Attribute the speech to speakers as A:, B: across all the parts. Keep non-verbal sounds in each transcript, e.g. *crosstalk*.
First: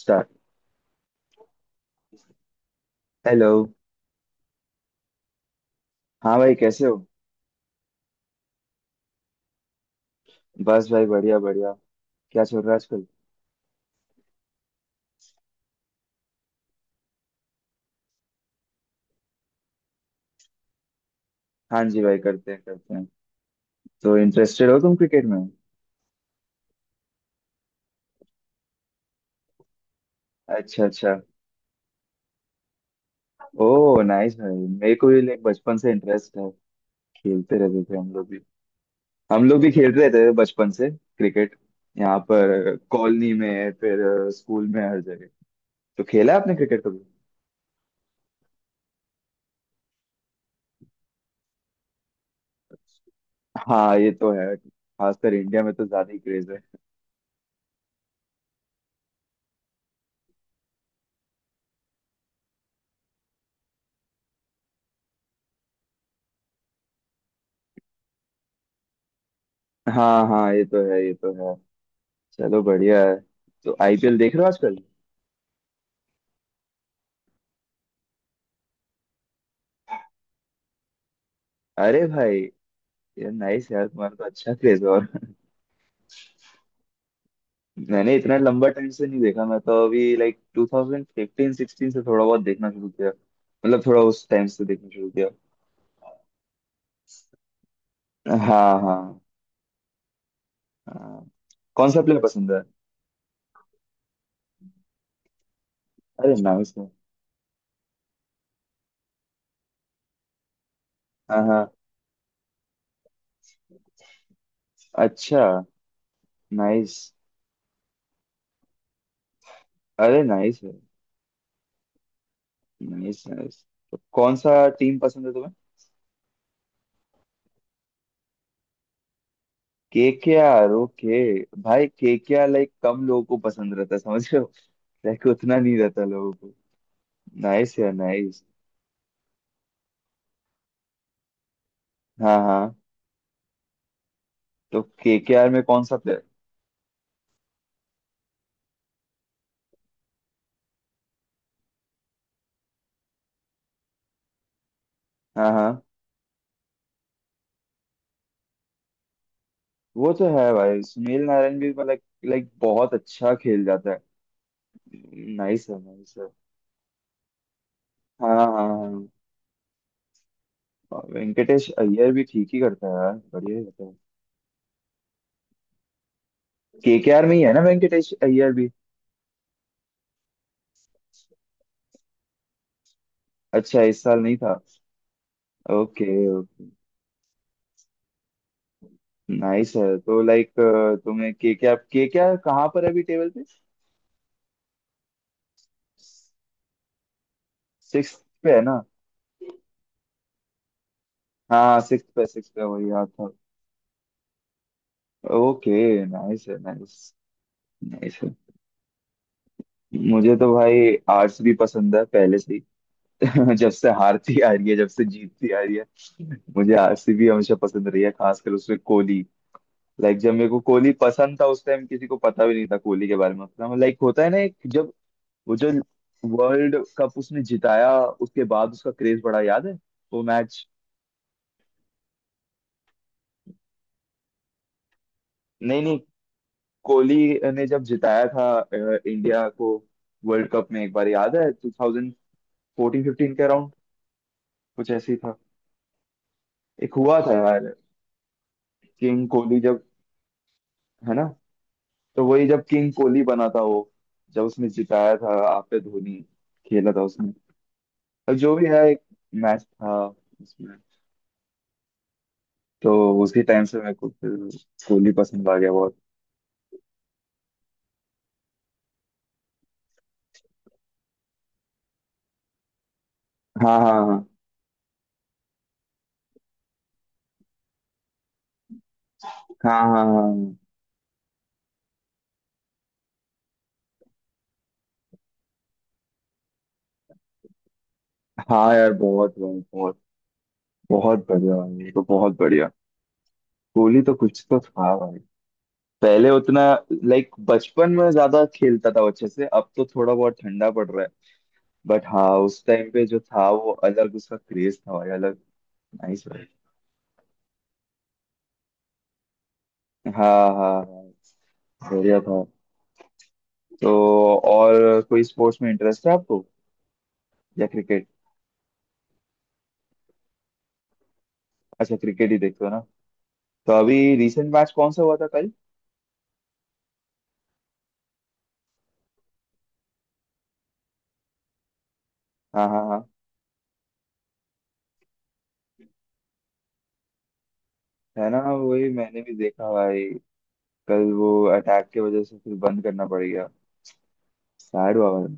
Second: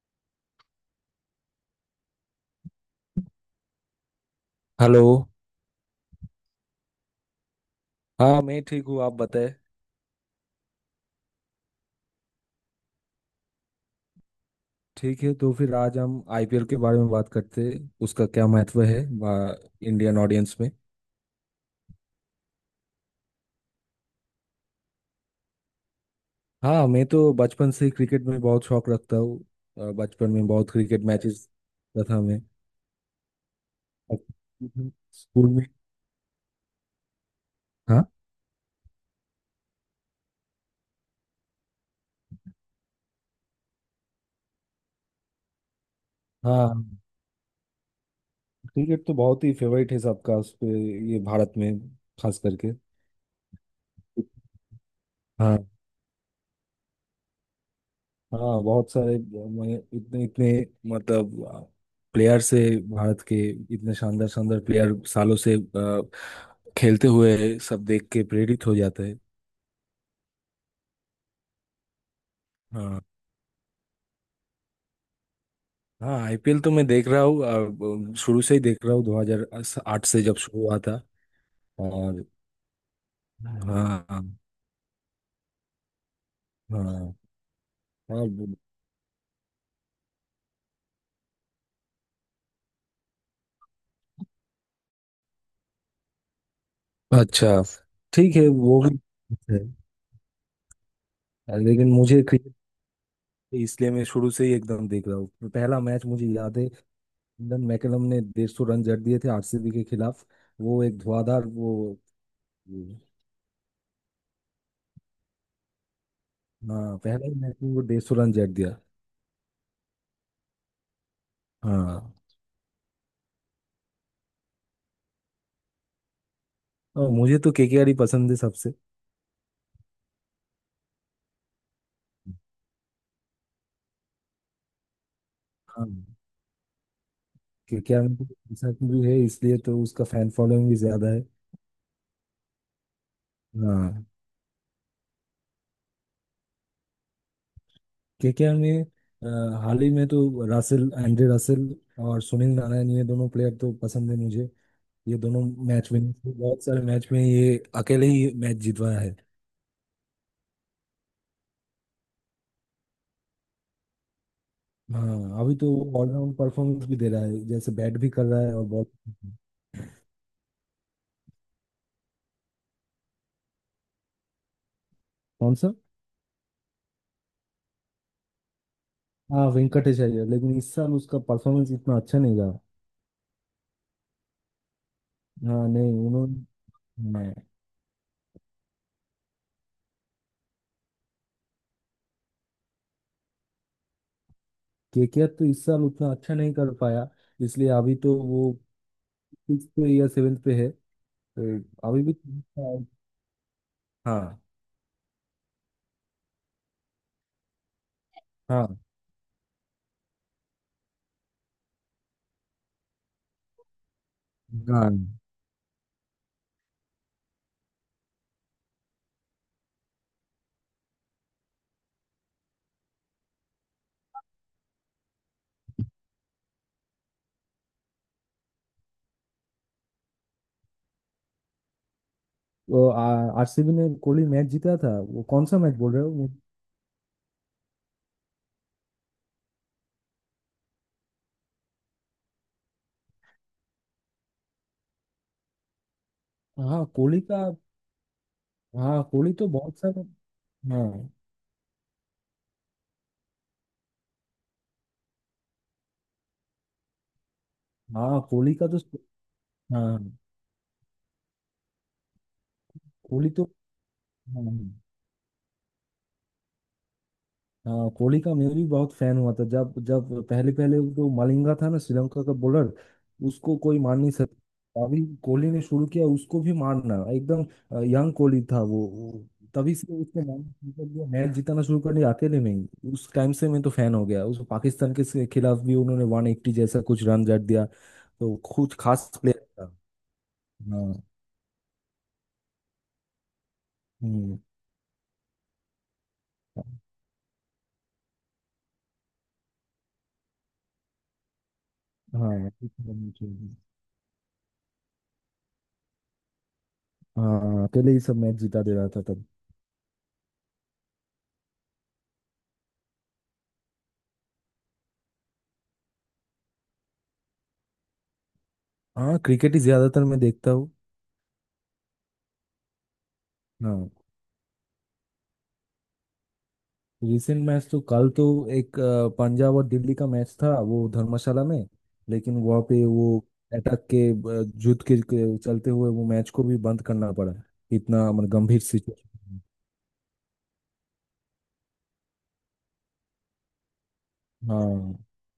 A: Start. Hello.
B: Hello.
A: हाँ भाई, कैसे हो?
B: हाँ, मैं ठीक हूँ, आप बताएं।
A: बस भाई, बढ़िया बढ़िया। क्या चल रहा है आजकल?
B: ठीक है, तो फिर आज हम आईपीएल के बारे में बात करते हैं, उसका क्या महत्व है आ, इंडियन ऑडियंस में।
A: हाँ जी भाई, करते हैं करते हैं। तो इंटरेस्टेड हो तुम क्रिकेट में?
B: हाँ, मैं तो बचपन से ही क्रिकेट में बहुत शौक रखता हूँ। बचपन में बहुत
A: अच्छा
B: क्रिकेट
A: अच्छा।
B: मैचेस देखता था मैं।
A: ओ
B: अब
A: नाइस भाई, मेरे को भी like
B: स्कूल में।
A: बचपन से इंटरेस्ट है। खेलते रहते थे
B: हाँ,
A: हम लोग भी। हम लोग भी खेलते रहते थे बचपन से क्रिकेट, यहाँ पर कॉलोनी में, फिर स्कूल में, हर जगह। तो खेला है आपने
B: हाँ,
A: क्रिकेट कभी?
B: क्रिकेट तो बहुत ही फेवरेट है सबका उस पे। ये भारत में, खास करके।
A: हाँ ये तो है, खासकर
B: हाँ,
A: इंडिया में तो ज्यादा ही क्रेज है।
B: हाँ, बहुत सारे। मैं इतने इतने, मतलब, प्लेयर से, भारत के इतने शानदार शानदार प्लेयर सालों से खेलते हुए सब देख के प्रेरित हो जाते हैं।
A: हाँ हाँ, ये तो है ये तो है। चलो
B: हाँ,
A: बढ़िया है। तो आईपीएल देख रहे हो आजकल?
B: हाँ, आईपीएल तो मैं देख रहा हूँ, शुरू से ही देख रहा हूँ 2008 से जब शुरू हुआ था,
A: अरे
B: और।
A: भाई, यार नाइस यार,
B: हाँ,
A: तुम्हारा
B: हाँ,
A: तो अच्छा क्रेज। और
B: हाँ।
A: मैंने इतना
B: और-
A: लंबा टाइम से नहीं देखा, मैं तो अभी लाइक 2015 16 से थोड़ा बहुत देखना शुरू किया। मतलब थोड़ा उस टाइम से देखना शुरू किया।
B: अच्छा, ठीक है,
A: हाँ
B: वो भी
A: हाँ
B: ठीक
A: हाँ।
B: है।
A: कौन
B: लेकिन
A: सा प्लेयर
B: मुझे
A: पसंद
B: क्रिकेट
A: है?
B: इसलिए मैं शुरू से ही एकदम देख रहा हूँ, पहला मैच मुझे
A: अरे
B: याद है।
A: नाइस है।
B: ईडन मैकलम ने 150 रन जड़ दिए थे आरसीबी के खिलाफ, वो एक
A: हाँ
B: धुआंधार
A: हाँ।
B: वो-
A: अच्छा, नाइस।
B: हाँ, पहले ही मैच में वो 150 रन जड़ दिया।
A: अरे नाइस है।
B: हाँ,
A: नाइस नाइस। तो कौन सा टीम पसंद है तुम्हें?
B: और मुझे तो केकेआर ही पसंद है सबसे।
A: KKR, okay. भाई केकेआर लाइक कम लोगों को पसंद रहता है, समझ रहे, रैक उतना नहीं
B: हाँ,
A: रहता लोगों को। नाइस यार,
B: केकेआर में तो
A: नाइस।
B: ऐसा भी है, इसलिए तो उसका फैन फॉलोइंग भी ज्यादा है।
A: हाँ हाँ।
B: हाँ,
A: तो केकेआर में कौन सा प्लेयर?
B: केकेआर में अ, हाल ही में तो रासेल, एंड्रे रासेल और सुनील नारायण, ये दोनों प्लेयर तो पसंद है मुझे। ये दोनों
A: हाँ हाँ,
B: मैच विनर्स, बहुत सारे मैच में ये अकेले ही मैच जितवाया है।
A: वो तो है भाई, सुनील नारायण भी मतलब लाइक बहुत अच्छा खेल जाता है।
B: हाँ, अभी
A: नाइस
B: तो
A: है,
B: वो
A: नाइस है।
B: ऑलराउंड परफॉर्मेंस भी दे रहा है, जैसे बैट भी कर
A: हाँ
B: रहा
A: हाँ
B: है और
A: हाँ।
B: बॉल।
A: हाँ। और वेंकटेश अय्यर भी ठीक ही करता है यार, बढ़िया ही करता है।
B: कौन सा?
A: केकेआर में ही है ना वेंकटेश अय्यर भी?
B: हाँ, वेंकटेश अय्यर, लेकिन इस साल उसका परफॉर्मेंस इतना अच्छा नहीं रहा।
A: अच्छा, इस साल नहीं था।
B: हाँ, नहीं,
A: ओके,
B: उन्होंने।
A: नाइस है। तो लाइक तुम्हें केकेआर, केकेआर कहाँ पर है अभी टेबल पे?
B: केकेआर तो इस साल उतना अच्छा नहीं कर पाया, इसलिए अभी
A: सिक्स
B: तो वो
A: पे है ना?
B: सिक्स पे या सेवेंथ पे है, तो
A: हाँ
B: अभी
A: सिक्स
B: भी
A: पे
B: ठीक
A: सिक्स पे,
B: है।
A: वही याद था।
B: हाँ,
A: ओके नाइस है, नाइस। नाइस है।
B: हाँ,
A: मुझे तो भाई आर्ट्स भी पसंद है पहले से ही। *laughs* जब से हारती आ रही है, जब
B: हाँ,
A: से जीतती आ रही है, मुझे आर्ट्स भी हमेशा पसंद रही है, खासकर उसमें कोहली। लाइक जब मेरे को कोहली पसंद था, उस टाइम किसी को पता भी नहीं था कोहली के बारे में उतना। लाइक होता है ना, एक जब वो जो वर्ल्ड कप उसने जिताया, उसके बाद उसका क्रेज बढ़ा। याद है वो मैच?
B: वो आरसीबी ने कोहली मैच जीता था, वो कौन सा मैच
A: नहीं
B: बोल
A: नहीं,
B: रहे हो
A: कोहली ने जब जिताया था इंडिया को, वर्ल्ड कप में एक बार। याद है टू फोर्टीन फिफ्टीन के अराउंड कुछ ऐसे ही था?
B: हाँ,
A: एक हुआ
B: कोहली
A: था
B: का।
A: यार,
B: हाँ,
A: किंग
B: कोहली तो
A: कोहली,
B: बहुत
A: जब
B: सारा। हाँ,
A: है ना, तो वही जब किंग कोहली बना था। वो जब उसने जिताया था आप पे, धोनी खेला था उसने।
B: हाँ,
A: अब जो
B: कोहली
A: भी
B: का तो।
A: है, एक मैच था
B: हाँ,
A: उसमें। तो
B: कोहली
A: उसके
B: तो।
A: टाइम से मेरे को फिर
B: हाँ,
A: कोहली पसंद आ गया बहुत।
B: हाँ, कोहली का मैं भी बहुत फैन हुआ था, जब जब पहले पहले जो मलिंगा था ना, श्रीलंका का बॉलर, उसको
A: हाँ
B: कोई
A: हाँ
B: मार नहीं
A: हाँ
B: सकता अभी। कोहली ने शुरू किया उसको भी मारना एकदम, यंग कोहली था वो तभी
A: हाँ
B: से
A: हाँ
B: उसने
A: हाँ
B: मैच जिताना शुरू कर दिया अकेले, नहीं उस टाइम से मैं तो फैन हो गया, उस पाकिस्तान के खिलाफ भी उन्होंने 180 जैसा कुछ रन जड़ दिया, तो
A: हाँ। हाँ
B: कुछ
A: यार,
B: खास
A: बहुत
B: प्लेयर
A: बहुत
B: था।
A: बहुत
B: हाँ।
A: बहुत बढ़िया भाई, ये तो बहुत बढ़िया। कोहली तो
B: हम्म,
A: कुछ तो था भाई। पहले उतना
B: हाँ,
A: लाइक बचपन में ज्यादा खेलता था वो अच्छे से, अब तो थोड़ा बहुत ठंडा पड़ रहा है। बट हाँ, उस टाइम पे जो था वो अलग, उसका क्रेज था भाई अलग। नाइस भाई।
B: हाँ, अकेले ही सब मैच जिता दे रहा था तब।
A: हाँ हाँ हाँ, बढ़िया था। तो और कोई स्पोर्ट्स में इंटरेस्ट है आपको या क्रिकेट?
B: हाँ, क्रिकेट ही ज्यादातर मैं देखता हूँ।
A: अच्छा, क्रिकेट ही देखते हो ना। तो
B: हाँ,
A: अभी रिसेंट मैच कौन सा हुआ था कल?
B: रिसेंट मैच तो कल तो एक पंजाब और दिल्ली का मैच था वो धर्मशाला में। लेकिन वहाँ
A: हाँ
B: पे
A: हाँ हाँ,
B: वो अटैक के युद्ध के चलते हुए वो मैच को भी बंद करना पड़ा, इतना
A: है
B: मतलब
A: ना,
B: गंभीर
A: वही मैंने भी
B: सिचुएशन।
A: देखा भाई। कल वो अटैक की वजह से फिर बंद करना पड़ गया।
B: हाँ,
A: सैड हुआ भाई।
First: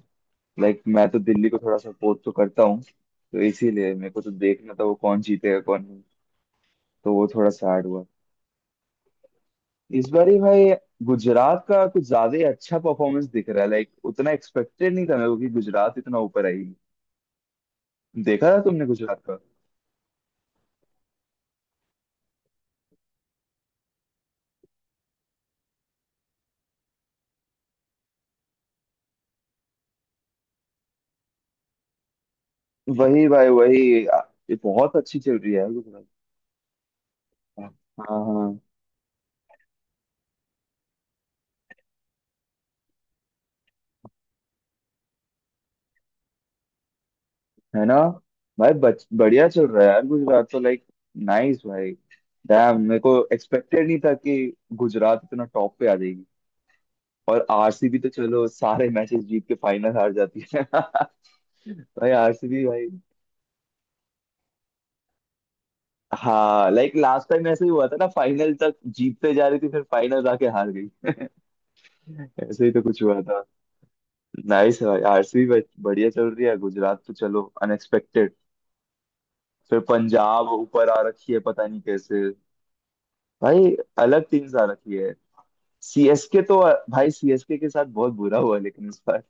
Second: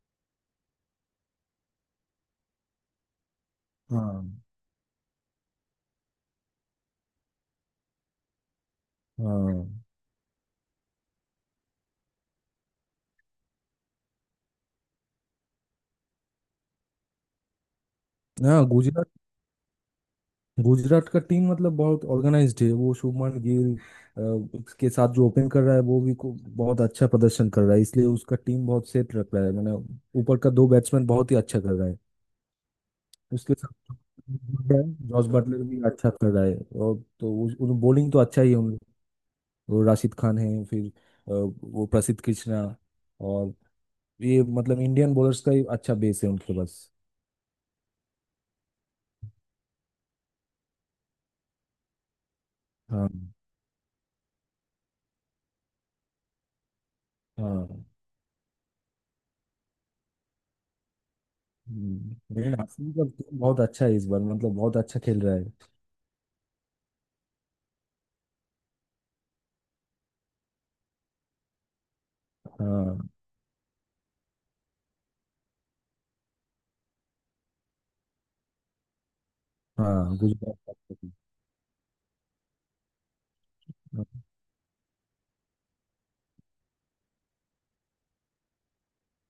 A: लाइक मैं तो दिल्ली को थोड़ा सपोर्ट तो करता हूँ, तो इसीलिए मेरे को
B: हाँ,
A: तो देखना था वो कौन जीतेगा कौन नहीं। तो वो थोड़ा सैड हुआ
B: हाँ।
A: इस बार ही भाई। गुजरात का कुछ ज्यादा ही अच्छा परफॉर्मेंस दिख रहा है, लाइक उतना एक्सपेक्टेड नहीं था मेरे को कि गुजरात इतना ऊपर आएगी। देखा था
B: हाँ,
A: तुमने
B: गुजरात,
A: गुजरात का?
B: गुजरात का टीम मतलब बहुत ऑर्गेनाइज्ड है, वो शुभमन गिल के साथ जो ओपन कर रहा है वो भी को बहुत अच्छा प्रदर्शन कर रहा है, इसलिए उसका टीम बहुत सेट रख रहा है। मैंने ऊपर का दो बैट्समैन बहुत ही अच्छा कर रहा है,
A: वही भाई
B: उसके
A: वही,
B: साथ
A: ये बहुत अच्छी
B: जॉस
A: चल रही है
B: बटलर
A: यार
B: भी
A: गुजरात।
B: अच्छा कर रहा है, और तो
A: हाँ
B: उन बॉलिंग तो अच्छा ही है,
A: हाँ,
B: उन वो राशिद खान है, फिर वो प्रसिद्ध कृष्णा और ये मतलब इंडियन बॉलर्स का ही अच्छा बेस है उनके पास।
A: है ना भाई। बढ़िया चल रहा है यार गुजरात तो, लाइक नाइस भाई। डैम, मेरे
B: हाँ,
A: को एक्सपेक्टेड नहीं था कि गुजरात इतना टॉप पे आ जाएगी। और
B: हाँ,
A: आरसीबी तो चलो सारे मैचेस जीत के फाइनल हार जाती है। *laughs* भाई
B: लेकिन
A: आरसीबी भाई।
B: आसिफ का team बहुत अच्छा है इस बार, मतलब बहुत अच्छा खेल रहा है।
A: हाँ लाइक लास्ट टाइम ऐसे ही हुआ था ना, फाइनल तक जीतते जा रही थी फिर फाइनल जाके हार गई। *laughs* ऐसे ही तो कुछ
B: हाँ,
A: हुआ था। नाइस भाई, आरसीबी बढ़िया चल रही है। गुजरात तो चलो अनएक्सपेक्टेड। फिर
B: हाँ,
A: पंजाब
B: गुजरात
A: ऊपर आ
B: कैपिटल।
A: रखी है पता नहीं कैसे। भाई अलग टीम्स आ रखी है। सीएसके तो, भाई सीएसके के साथ बहुत बुरा हुआ लेकिन इस बार।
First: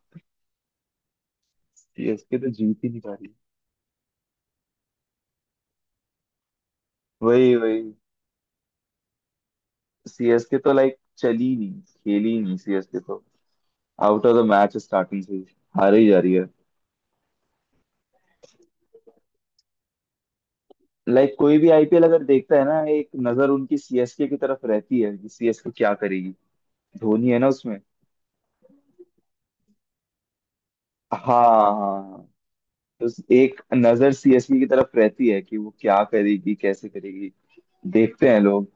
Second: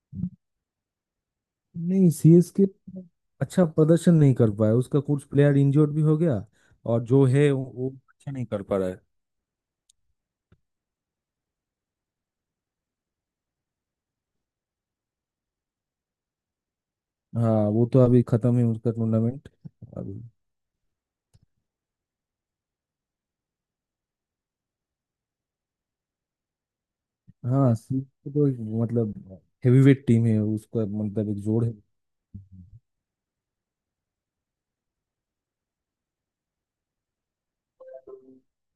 B: नहीं,
A: सीएसके तो
B: सीएसके
A: जीत ही नहीं पा रही।
B: अच्छा प्रदर्शन नहीं कर पाया, उसका कुछ प्लेयर इंजर्ड भी हो गया, और जो है
A: वही
B: वो,
A: वही,
B: वो अच्छा नहीं कर पा रहा है।
A: सीएसके तो लाइक चली नहीं खेली नहीं, सीएसके तो out of the match starting से ही, हार ही जा रही है।
B: हाँ, वो तो अभी खत्म है उसका टूर्नामेंट, अभी।
A: लाइक कोई भी आईपीएल अगर देखता है ना, एक नजर उनकी सीएसके की तरफ रहती है कि सीएसके क्या करेगी, धोनी है ना
B: हाँ,
A: उसमें।
B: सीएसके तो एक, मतलब, हेवीवेट टीम है, उसका
A: हाँ
B: मतलब एक जोड़
A: हाँ
B: है।
A: हाँ। तो एक नजर सीएसके की तरफ रहती है कि वो क्या करेगी कैसे करेगी, देखते हैं लोग।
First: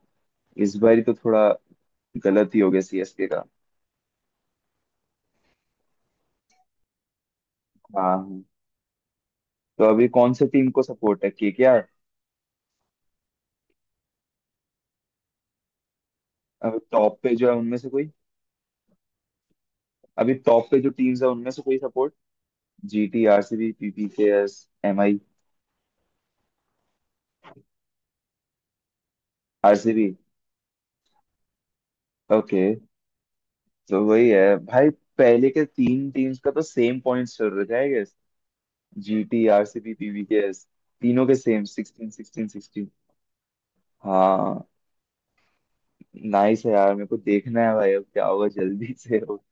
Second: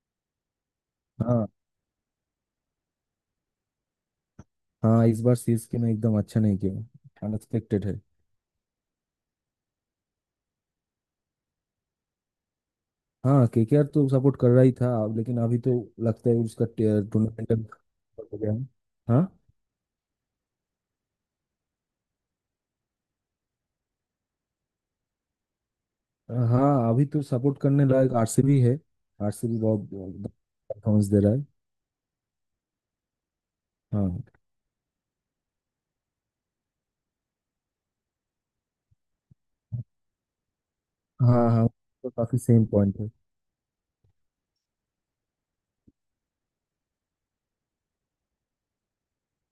A: इस बार तो
B: हाँ,
A: थोड़ा गलत ही हो गया सीएसके का।
B: हाँ, इस बार सीएसके ने एकदम अच्छा नहीं किया, अनएक्सपेक्टेड है।
A: हाँ हाँ। तो अभी कौन से टीम को सपोर्ट है, केकेआर?
B: हाँ, केकेआर तो सपोर्ट कर रहा ही था, लेकिन अभी तो लगता है उसका
A: अभी टॉप पे जो
B: टूर्नामेंट
A: है उनमें से कोई?
B: हो गया है। हाँ,
A: अभी टॉप पे जो टीम्स है उनमें से कोई support? GT, RCB, PBKS, MI?
B: हाँ, अभी तो सपोर्ट करने लायक आरसीबी है, आरसीबी बहुत
A: आरसीबी,
B: परफॉर्मेंस दे रहा है।
A: ओके। तो
B: हाँ,
A: वही है भाई। पहले के तीन टीम्स का तो सेम पॉइंट्स चल रहे थे I guess, GT RCB PBKS, तीनों के
B: हाँ,
A: सेम
B: हाँ,
A: 16
B: तो काफी
A: 16
B: सेम
A: 16।
B: पॉइंट है।
A: हाँ नाइस है यार, मेरे को देखना है भाई अब क्या होगा जल्दी। *laughs* से हो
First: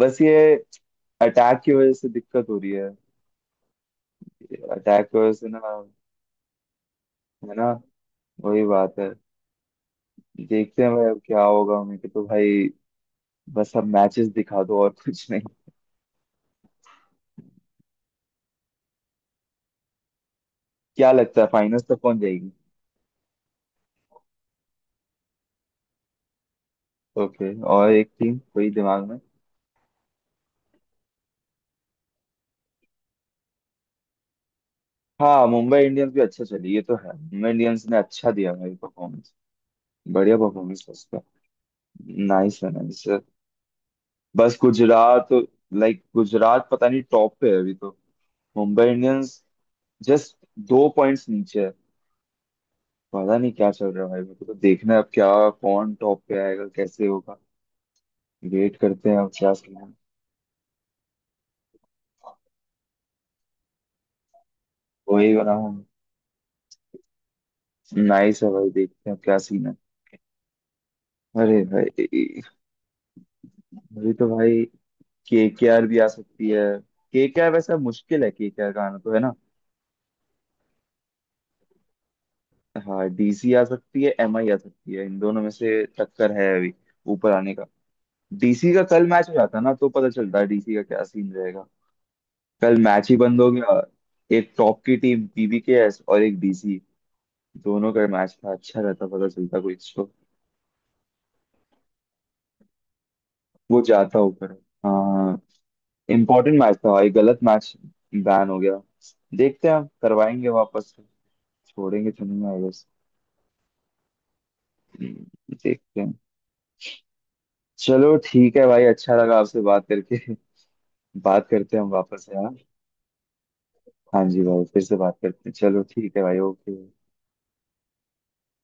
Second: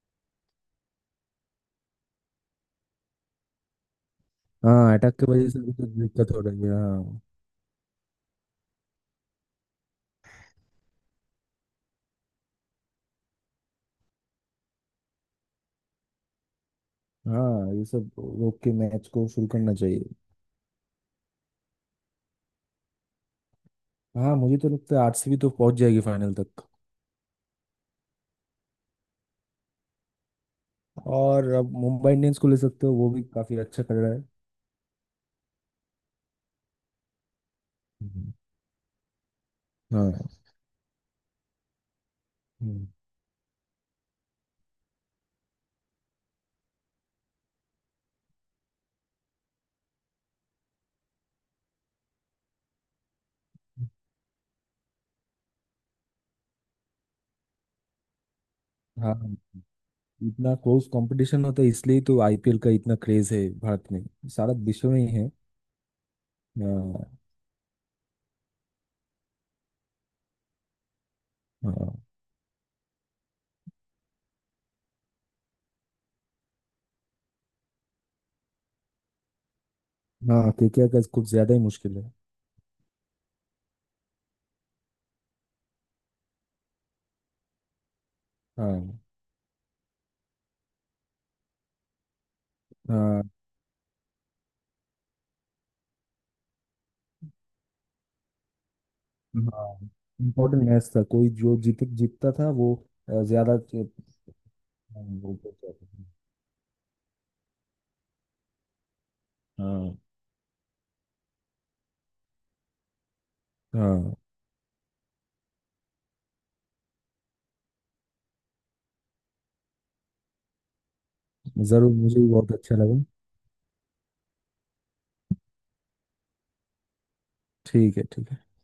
A: बस ये अटैक की वजह से दिक्कत हो रही है।
B: हाँ,
A: अटैक
B: अटैक
A: की
B: की
A: वजह से
B: वजह
A: ना,
B: से भी तो दिक्कत हो रही है। हाँ,
A: है ना, वही बात है। देखते हैं भाई अब क्या होगा। मेरे को तो भाई बस अब मैचेस दिखा दो, और कुछ नहीं।
B: हाँ, ये सब रोक के मैच को शुरू करना चाहिए।
A: क्या लगता है फाइनल्स तक कौन जाएगी?
B: हाँ, मुझे तो लगता है आरसीबी तो पहुंच जाएगी फाइनल तक,
A: ओके, और एक टीम कोई दिमाग?
B: और अब मुंबई इंडियंस को ले सकते हो, वो भी काफी अच्छा कर रहा है।
A: हाँ मुंबई इंडियंस भी अच्छा चली, ये तो है, मुंबई इंडियंस ने अच्छा
B: हम्म।
A: दिया भाई परफॉर्मेंस।
B: हाँ।
A: बढ़िया परफॉर्मेंस है उसका। नाइस है,
B: हम्म।
A: नाइस है। बस गुजरात, लाइक गुजरात पता नहीं टॉप पे है अभी तो, मुंबई इंडियंस जस्ट दो पॉइंट्स नीचे है। पता नहीं क्या चल रहा है भाई, मेरे को तो देखना है अब क्या, कौन टॉप पे आएगा कैसे होगा। वेट करते हैं अब
B: हाँ,
A: क्या सीन है।
B: इतना क्लोज कंपटीशन होता है, इसलिए तो आईपीएल का इतना क्रेज है भारत में, सारा विश्व में ही है।
A: वही बना।
B: हाँ,
A: नाइस है भाई, देखते हैं अब क्या सीन है। अरे
B: हाँ।
A: भाई, अभी तो भाई केकेआर भी आ सकती है। केकेआर वैसा मुश्किल है, केकेआर का आना, तो है ना।
B: हाँ, केकेआर का कुछ ज्यादा ही मुश्किल है।
A: हाँ डीसी आ सकती है, एमआई आ सकती है, इन दोनों में से टक्कर है अभी ऊपर आने का। डीसी
B: हाँ,
A: का कल मैच हो जाता ना, तो पता चलता है डीसी का क्या सीन रहेगा। कल मैच ही
B: हाँ,
A: बंद हो गया। एक टॉप की टीम पीबीकेएस और एक डीसी, दोनों का मैच था। अच्छा रहता, पता चलता कोई
B: हाँ,
A: तो
B: इम्पोर्टेंट मैच था, कोई जो जीत जीतता था वो ज्यादा
A: वो जाता ऊपर।
B: हाँ, वो
A: हाँ
B: ऊपर जाता था।
A: इम्पोर्टेंट मैच था, ये गलत मैच बैन हो गया। देखते हैं,
B: हाँ,
A: करवाएंगे वापस, छोड़ेंगे तो नहीं आई।
B: हाँ,
A: हम्म, देखते हैं। चलो ठीक है भाई, अच्छा लगा आपसे बात करके। *laughs* बात करते हैं हम
B: जरूर, मुझे
A: वापस
B: भी
A: यार।
B: बहुत अच्छा लगा।
A: हाँ जी भाई, फिर से बात करते हैं, चलो ठीक है भाई, ओके।
B: ठीक है, ठीक है।